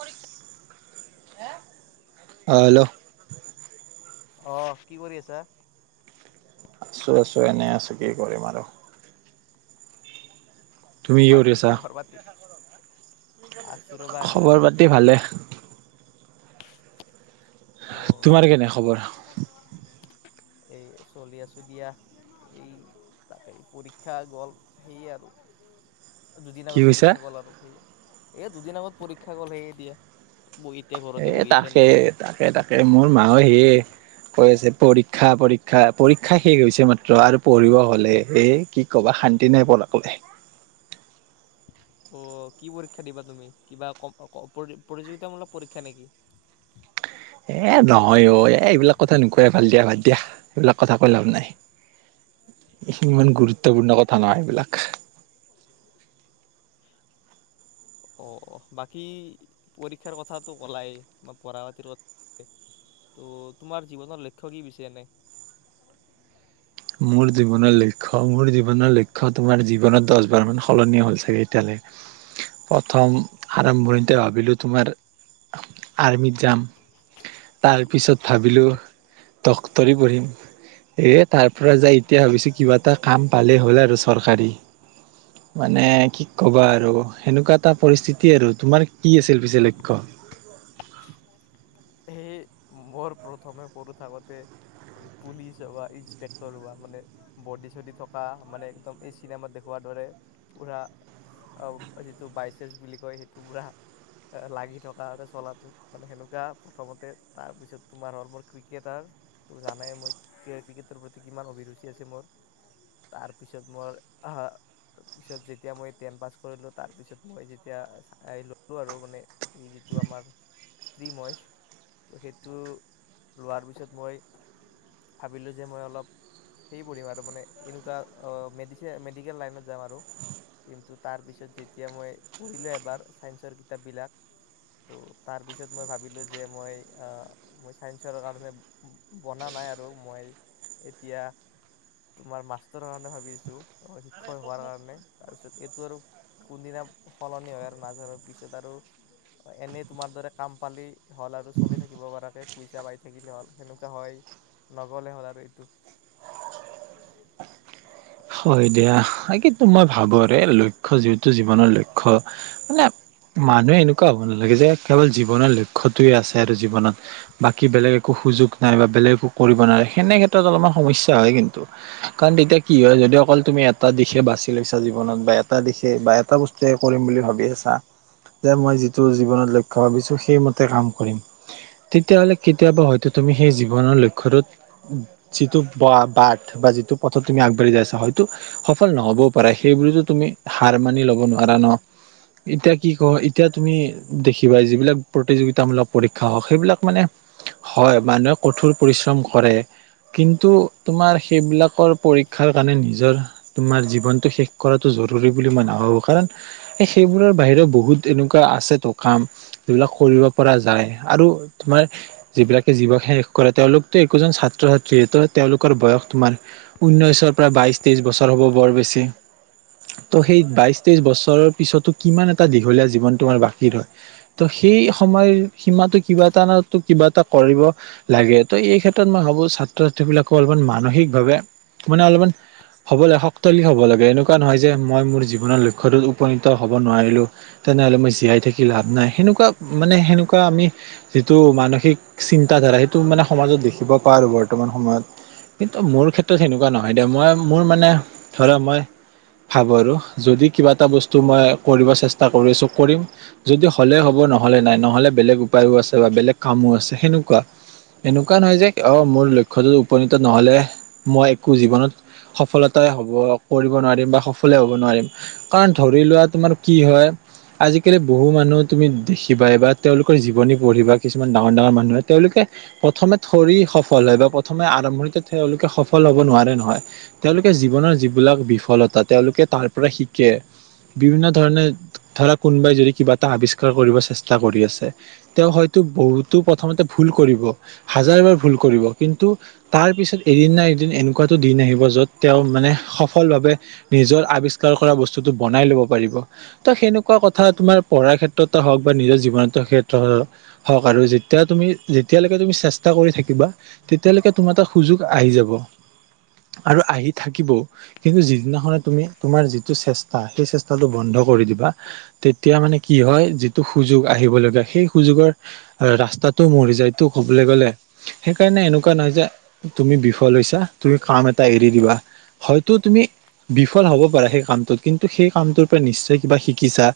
অ hello আহ কি কৰি আছা। আছো আছো এনে আছো কি কৰিম আৰু তুমি কি কৰি বাকী আছা খবৰ পাতি আচুৰব নে খবৰ পাতি ভালে তোমাৰ কেনে খবৰ এই চলি আ চ দিয়া এই তাক পৰীক্ষা গ'ল সেয়ে আৰু দুদিন কি আগত কৈছা পৰীক্ষা গ'ল আৰু সেই এ দুদিন আগত পৰীক্ষা গ'লে এতিয়া ঘৰতে এ বহি আছো এনে। তাকে তাকে তাকে- এ মোৰ মাে সে কৈ আছে পৰীক্ষা পৰীক্ষা পৰীক্ষা শেষ হৈছে মাত্ৰ আৰু পঢ়িব হলে স কি কবা শান্তি নাই পলাবলৈ অ কি পৰীক্ষা দিবা তুমি কিবা ক প্ৰতিযোগিতামূলক পৰীক্ষা নেকি। এ নহয় অ এই এইবিলাক কথা নকোৱয় ভাল দিয়া ভাদ দিয়া এইবিলাক কথা কৈ লাভ নাই ইমান গুৰুত্বপূৰ্ণ কথা নহয় এইবিলাক। অ বাকী পৰীক্ষাৰ কথাতটো কলাই বা পঢ়া পতিৰ কথা ত' তোমাৰ জীৱনৰ লক্ষ্য় কি পছে এনে মোৰ জীৱনৰ লক্ষ্য় মোৰ জীৱনৰ লক্ষ্্য তোমাৰ জীৱনত দহ বাৰ মান সলনি হ'ল চাগে এতিয়ালৈ প্ৰথম আৰম্ভণিতে ভাবিলো তোমাৰ আৰ্মিত যাম তাৰপিছত ভাবিলো ড্টৰী পঢ়িম এ তাৰ পৰা যাই এতিয়া ভাবিছোঁ কিবা এটা কাম ভালেই হ'ল আৰু চৰকাৰী মানে কি ক'বা আৰু সেনেকুৱা এটা পৰিস্থিতি আৰু তোমাৰ কি আছিল পিছে লক্ষ্য সেই মোৰ প্ৰথমে সৰু থাকোতে পুলি, চ হোৱা ইনসপেক্টৰ, হোৱা মানে বডি চডি থকা মানে একদম এই চিনেমাত দেখওৱাৰ দৰে পুৰা যিটো বাইচচ বুলি কয় সেইটো পুৰা লাগি থকা চলাটো মানে সেনেকুৱা প্ৰথমতে তাৰপিছত তোমাৰ হল মোৰ ক্ৰিকেটাৰ তো জানাই মই ক্ৰিকেটৰ প্ৰতি কিমান অভিৰুচি আছে মোৰ তাৰপিছত মই পিছত যেতিয়া মই টেন পাছ কৰিলোঁ তাৰপিছত মই যেতিয়া ল'লোঁ আৰু মানে এই যিটো আমাৰ ষ্ট্ৰীম হয় তো সেইটো লোৱাৰ পিছত মই ভাবিলোঁ যে মই অলপ সেই পঢ়িম আৰু মানে এনেকুৱা মড মেডিকেল লাইনত যাম আৰু কিন্তু তাৰপিছত যেতিয়া মই পঢ়িলোঁ এবাৰ চাইন্সৰ কিতাপবিলাক ত' তাৰপিছত মই ভাবিলোঁ যে মই চাইন্সৰ কাৰণে বনা নাই আৰু মই এতিয়া। তোমাৰ মাষ্টৰৰ কাৰণে ভাবিছোঁ শিক্ষক হোৱাৰ কাৰণে তাৰপিছত এইটো আৰু কোনদিনা সলনি হয়, আৰু নাজানো পিছত আৰু এনেই তোমাৰ দৰে কাম পালি হ'ল আৰু চলি থাকিব পৰাকে পইচা পাই থাকিলে হ'ল, সেনেকুৱা হয়, নগলে হ'ল আৰু এইটো। হয়, দিয়া কিন্তু মই ভাবোৰে লক্ষ্য যিহেতু জীৱনৰ লক্ষ্য মানে মানুহে এনেকুৱা হ'ব নালাগে যে, কেৱল জীৱনৰ লক্ষ্যটোয়ে আছে আৰু জীৱনত বাকী বেলেগ একো সুযোগ নাই বা বেলেগ একো কৰিব নোৱাৰে সেনে ক্ষেত্ৰত অলপমান সমস্যা হয়, কিন্তু কাৰণ তেতিয়া কি হয় যদ যদি অকল তুমি এটা দিশে বাচি লৈছা জীৱনত বা এটা দিশে বা এটা বস্তুৱে কৰিম বুলি ভাবি আছা যে, মই যিটো জীৱনত লক্ষ্য ভাবিছো সেইমতে কাম কৰিম। তেতিয়া হ'লে কেতিয়াবা হয়তো তুমি সেই জীৱনৰ লক্ষ্যটোত যিটো বাট বা যিটো পথত তুমি আগবাঢ়ি যাইছা হয়তো সফল নহবও পাৰে সেইবোৰতো তুমি হাৰ মানি লব পাৰা ন? এতিয়া কি ক এতিয়া তুমি দেখিবা যিবিলাক প্ৰতিযোগিতামূলক পৰীক্ষা হওঁক সেইবিলাক মানে হয়, মানুহে কঠোৰ পৰিশ্ৰম কৰে কিন টো তোমাৰ সেইবিলাকৰ পৰীক্ষাৰ কাৰণে নিজৰ তোমাৰ জীৱনতটো শেষ কৰাটো জৰুৰী বুলি মই নাভাবো কাৰণ এই সেইবোৰৰ বাহিৰেও বহুত এনেকুৱা আছেতো কাম যিবিলাক কৰিব পৰা যায়। আৰু তোমাৰ যিবিলাকে জীৱক শেষ কৰে তেওঁলোকতো একোজন ছাত্ৰ ছাত্ৰীত তেওঁলোকৰ বয়স তোমাৰ উনৈশৰ প্ৰায় বাইশ, তেইশ বছৰ হ'ব বৰ বেছি। ত' সেই বাইশ তেইশ বছৰৰ পিছতো কিমান এটা দীঘলীয়া জীৱন তোমাৰ বাকী ৰই, ত' সেই সময় সীমাটো কিবা এটা ন কিবা এটা কৰিব লাগে ত' এই ক্ষেত্ৰত মই ভাবো ছাত্ৰ ছাত্ৰী বিলাকো অলপমান মানসিকভাৱে মানে অলপমান হ'ব লাগে শক্তিশালী হ'ব লাগে এনেকুৱা নহয় যে, মই মোৰ জীৱনৰ লক্ষ্যটোত উপনীত হ'ব নোৱাৰিলো তেনেহ'লে মই জীয়াই থাকি লাভ নাই সেনেকুৱা মানে সেনেকুৱা আমি যিটো মানসিক চিন্তাধাৰা সেইটো মানে সমাজত দেখিব পাৰো বৰ্তমান সময়ত। কিন্তু মোৰ ক্ষেত্ৰত সেনেকোৱা নহয় মই মোৰ মানে ধৰা মই ভাবো আৰু যদি কিবা এটা বস্তু মই কৰিব চেষ্টা কৰিছো কৰিম যদি হ'লে, হ'ব নহ'লে নাই নহ'লে বেলেগ উপায়ো আছে বা বেলেগ কামো আছে সেনেকুৱা। এনেকুৱা নহয় যে অ মোৰ লক্ষ্যটো উপনীত নহ'লে মই একো জীৱনত সফলতাই হ'ব কৰিব নোৱাৰিম বা সফলে হ'ব নোৱাৰিম কাৰণ ধৰি লোৱাত তোমাৰ কি হয়, আজিকালি বহু মানুহত তুমি দেখিবা বা তেওঁলোকৰ জীৱনী পঢ়িবা কিছুমান ডাঙৰ, ডাঙৰ মানুহে তেওঁলোকে প্ৰথমে থৰি সফল হয় বা প্ৰথমে আৰম্ভণিতে তেওঁলোকে সফল হ'ব নোৱাৰে নহয় তেওঁলোকে জীৱনৰ যিবিলাক বিফলতা তেওঁলোকে তাৰ পৰা শিকে, বিভিন্ন ধৰণে ধৰা কোনোবাই যদি কিবা এটা আৱিষ্কাৰ কৰিব চেষ্টা কৰি আছে তেওঁ হয়তো বহুতো প্ৰথমতে ভুল কৰিব হাজাৰবাৰ ভুল কৰিব কিন্তু তাৰ পিছত এদিন না এদিন এনেকুৱাতো দিন আহিব য'ত তেওঁ মানে সফল ভাৱে নিজৰ আৱিষ্কাৰ কৰা বস্তুটো বনাই লব পাৰিব ত সেনেকুৱা কথা তোমাৰ পঢ়াৰ ক্ষেত্ৰতে হওঁক বা নিজৰ জীৱনত ক্ষেত্ৰ হওঁক আৰু যেতিয়া তুমি যেতিয়ালৈকে তুমি চেষ্টা কৰি থাকিবা তেতিয়ালৈকে তোমাৰ এটা সুযোগ আহি যাব। আৰু আহি থাকিবও কিন্তু যিদিনাখনে তুমি তোমাৰ যিটো চেষ্টা সেই চেষ্টাটো বন্ধ কৰি দিবা তেতিয়া মানে কি হয় যিটো সুযোগ আহিব লগীয়া সেই সুযোগৰ ৰাস্তাটো মৰি যায়টো কবলৈ গ'লে সেইকাৰণে এনেকুৱা নহয় যে তুমি বিফল হৈছা তুমি কাম এটা টা এৰি দিবা হয়তো তুমি বিফল হ'ব পাৰা সেই কামটোত কিন্তু সেই কামটোৰ পৰা নিশ্চয় কিবা শিকিছা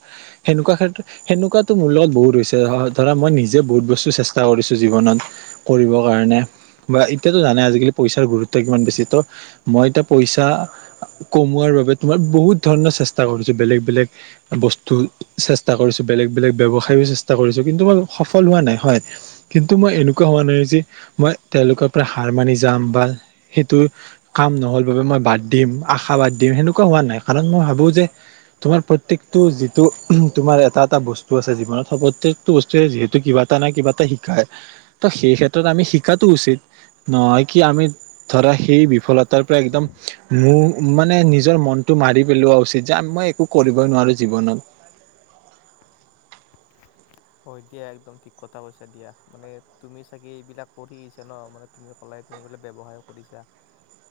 সেনেকুৱা ক্ষেত্ৰত সেনেকুৱাতো মোৰ লগত বহুত হৈছে ধৰা মই নিজে বহুত বস্তু চেষ্টা কৰিছো জীৱনত কৰিব কাৰণে বা এতিয়াতো জানে আজিকালি পইচাৰ গুৰুত্ব কিমান বেছি ত মই এতিয়া পইচা কমোৱাৰ বাবে তোমাৰ বহুত ধৰণৰ চেষ্টা কৰিছো বেলেগ, বেলেগ বস্তু চেষ্টা কৰিছো বেলেগ, বেলেগ ব্যৱসায়য়ো চেষ্টা কৰিছো কিন্তু মই সফল হোৱা নাই হয়কিন্তু মই এনেকুৱা হোৱা নাই যে মই তেওঁলোকৰ পৰা হাৰ মানি যাম বা সেইটো কাম ন'হল বাবে মই বাদ দিম, আশা বাদ দিম সেনেকুৱা হোৱা নাই কাৰণ মই ভাবো যে তোমাৰ প্ৰত্যকটো যিটো তোমাৰ এটা এটা বস্তু আছে জীৱনত প্ৰত্যকটো বস্তুৱে যিহেতু কিবা এটা নাই কিবা এটা শিকাই ত সেই ক্ষেত্ৰত আমি শিকাতটো উচিত নহয় কি আমি ধৰা সেই সফলতাৰ পৰা একদম মোৰ মানে নিজৰ মনটো মাৰি পেলোৱা উচিত যে, মই একো কৰিবই নোৱাৰো জীৱনত। হয়, দিয়া একদম ঠিক কথা কৈছা দিয়া মানে তুমি চাগে এইবিলাক কৰি আহিছা ন মানে তুমি ক'লাই তুমি বোলে ব্যৱসায় কৰিছা,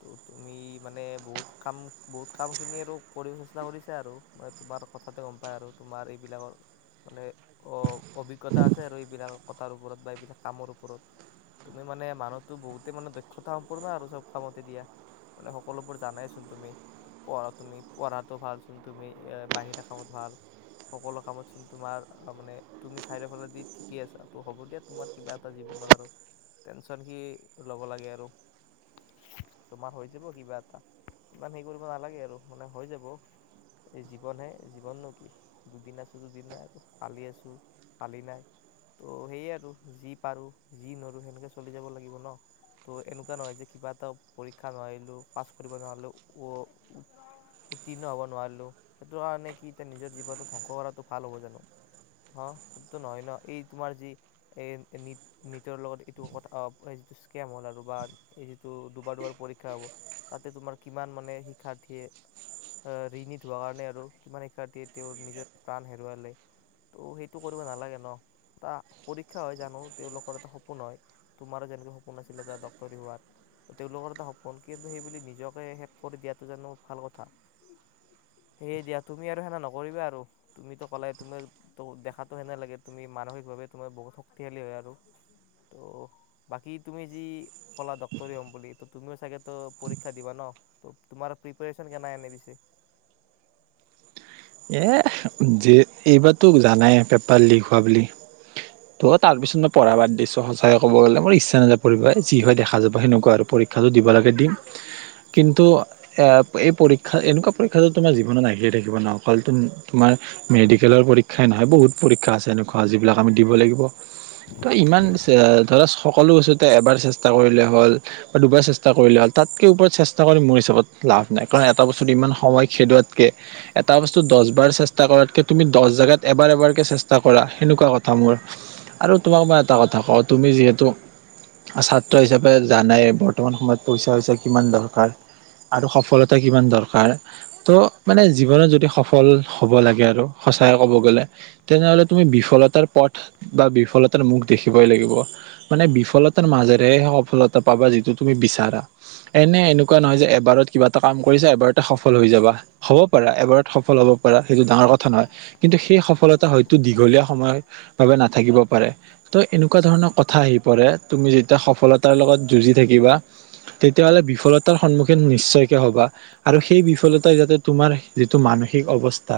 ত' তুমি মানে বহুত কাম বহুত কামখিনি আৰু কৰিব চেষ্টা কৰিছা আৰু মানে তোমাৰ কথাতে গম পায় আৰু তোমাৰ এইবিলাকৰ মানে অ। অভিজ্ঞতা আছে আৰু এইবিলাক কথাৰ ওপৰত বা এইবিলাক কামৰ ওপৰত তুমি মানে মানুহো বহুতে মানে দক্ষতা সম্পূৰ্ণ আৰু চব কামতে দিয়া মানে সকলোবোৰ জানাইচোন তুমি পঢ়া তুমি পঢ়াটো ভাল চোন তুমি বাহিৰা কামত ভাল সকলো কামত চোন তোমাৰ মানে তুমি চাৰিফালে দি ঠিকে আছা ত হ'ব দিয়া তোমাৰ কিবা এটা জীৱনত আৰু টেনচন কি লব লাগে আৰু তোমাৰ হৈ যাব কিবা এটা ইমান হেৰি কৰিব নালাগে আৰু মানে হৈ যাব এই জীৱনহে জীৱননো কি দুদিন আছো দুদিন নাই আৰু কালি আছো কালি নাই ত' সেইয়ে আৰু যি পাৰো যি নৰো সেনেকে চলি যাব লাগিব ন? ত এনেকুৱা নহয় যে, কিবা এটা পৰীক্ষা নোৱাৰিলো পাছ কৰিব নোৱাৰিলো ও উত্তীৰ্ণ হ'ব নোৱাৰিলো সেইটো কাৰণে কি এতিয়া নিজৰ জীৱনত ধ্বংস কৰাটো ভাল হ'ব জানো? অ', সেই নহয় ন এই তোমাৰ যি এ নিট নিটৰ লগত এইটো আ কথা যিটো স্কেম হ'ল আৰু বা এই যিটো দুবাৰ দুবাৰ পৰীক্ষা হ'ব তাতে তোমাৰ কিমান মানে শিক্ষাৰ্থীয়ে অ', ৰিণিত হোৱা কাৰণে আৰু কিমান শিক্ষাৰ্থীয়ে তেওঁৰ নিজৰ প্ৰাণ হেৰুৱালে। ত সেইটো কৰিব নালাগে ন এটা পৰীক্ষা হয় জানো তেওঁলোকৰ এটা সপোন হয়, তোমাৰো যেনেকে সপোন আছিলে এটা ডক্তৰী হোৱাৰ তেওঁলোকৰ এটা সপোন কিন্তু সেই বুলি নিজকে শেষ কৰি দিয়াটো জানো ভাল কথা? সেয়ে দিয়া তুমি আৰু সেনা নকৰিবা আৰু তুমিতো কলে তুমি ত দেখাতটো হেনে লাগে তুমি মানসিকভাৱে তুমি বহুত শক্তিশালী হয়, আৰু ত বাকী তুমি যি কলা ডক্তৰী হম বুলি ত তুমিও চাগেো পৰীক্ষা দিবা ন? তোমাৰ প্ৰিপেৰিয়েচন কেনে [unintelligible] এ যে, এইবাৰাতো জানাই পেপাৰ লিক হোৱা বুলি তো তাৰপিছত মই পঢ়া বাদ দিছোঁ সঁচাকৈ ক'ব গ'লে মোৰ ইচ্ছা নাযায় পঢ়িব যি হয় দেখা যাব সেনেকুৱা আৰু পৰীক্ষাটো দিব লাগে দিম কিন্তু এই পৰীক্ষা এনেকুৱা পৰীক্ষাটো তোমাৰ জীৱনত আহিয়ে থাকিব ন? অকলত তোমাৰ মেডিকেলৰ পৰীক্ষাই নহয় বহুত পৰীক্ষা আছে এনেকুৱা যিবিলাক আমি দিব লাগিব তো ইমান ধৰা সকলো বস্তুতে এবাৰ চেষ্টা কৰিলে হ'ল বা দুবাৰ চেষ্টা কৰিলে হ'ল তাতকৈ ওপৰত চেষ্টা কৰি মোৰ হিচাপত লাভ নাই কাৰণ এটা বস্তুত ইমান সময় খেদোৱাত কে তা বস্তু দচ বাৰ চেষ্টা কৰাতকৈ তুমি দহ জেগাত এবাৰ এবাৰকৈ চেষ্টা কৰা সেনেকুৱা কথা মোৰ আৰু তোমাক মই এটা কথা কওঁ তুমি যিহেতু ছাত্ৰ হিচাপে জানাই বৰ্তমান সময়ত পইচা, পইচা কিমান দৰকাৰ আৰু সফলতা কিমান দৰকাৰ ত' মানে জীৱনত য সফল হ'ব লাগে আৰু সচাইে ক'ব গ'লে তেনেহ'লে তুমি বিফলতাৰ পথ বা বিফলতাৰ মুখ দেখিবই লাগিব মানে বিফলতাৰ মাজেৰেহে সফলতা পাবা যিটো তুমি বিচাৰা এনে এনেকুৱা নহয় যে, এবাৰত কিবা এটা কাম কৰিছা এবাৰতে সফল হৈ যাবা হ'ব পাৰা এবাৰত সফল হ'ব পৰা সেইটো ডাঙৰ কথা নহয়, কিন্তু সেই সফলতা হয়তো দীঘলীয়া সময়ত ভাবে নাথাকিব পাৰে ত' এনেকুৱা ধৰণৰ কথা আহি পৰে তুমি যেতিয়া সফলতাৰ লগত যুঁজি থাকিবা তেতিয়াহলে বিফলতাৰ সন্মুখীন নিশ্চয়কে হবা আৰু সেই বিফলতাই যাতে তোমাৰ যিটো মানসিক অৱস্থা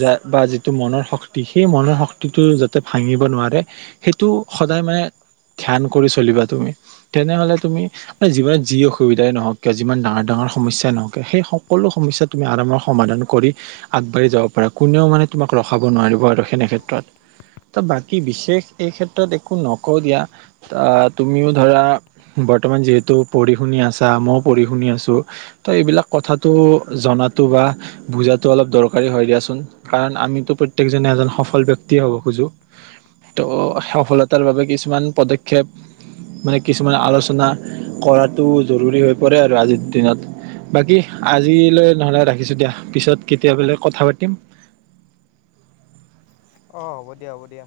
য বা যিটো মনৰ শক্তি সেই মনৰ শক্তি টো যাতে ভাঙিব নোৱাৰে সেইটো সদায় মানে কৰী আগবাঢ়ি যাব পাৰা কোনেও মানে তোমাক ৰখাব নোৱাৰিব আৰু সনেক্ষেত্ৰত ত বাকী বিশেষ এই ক্ষেত্ৰত একো নকওঁ দিয়া তুমিও ধৰা বৰ্তমান যিহেতু পঢ়ি শুনি আছা মই পঢ়ি শুনি আছো ত এইবিলাক কথা টো জনাটো বা বুজাটো অলপ দৰকাৰী হয় দিয়াচোন কাৰণ আমিতো প্ৰত্যেকজনে এজন সফল ব্যক্তি হ'ব খোজো ত' সফলতাৰ বাবে কিছুমান পদক্ষেপ মানে কিছুমান আলোচনা কৰাটো জৰুৰী হৈ পৰে আৰু আজি দিনত বাকী আজিলৈ নহ'লে ৰাখিছোঁ দিয়া কেতিয়াবলে কথা পাতিম অ হ'ব দিয়া হ'ব দিয়া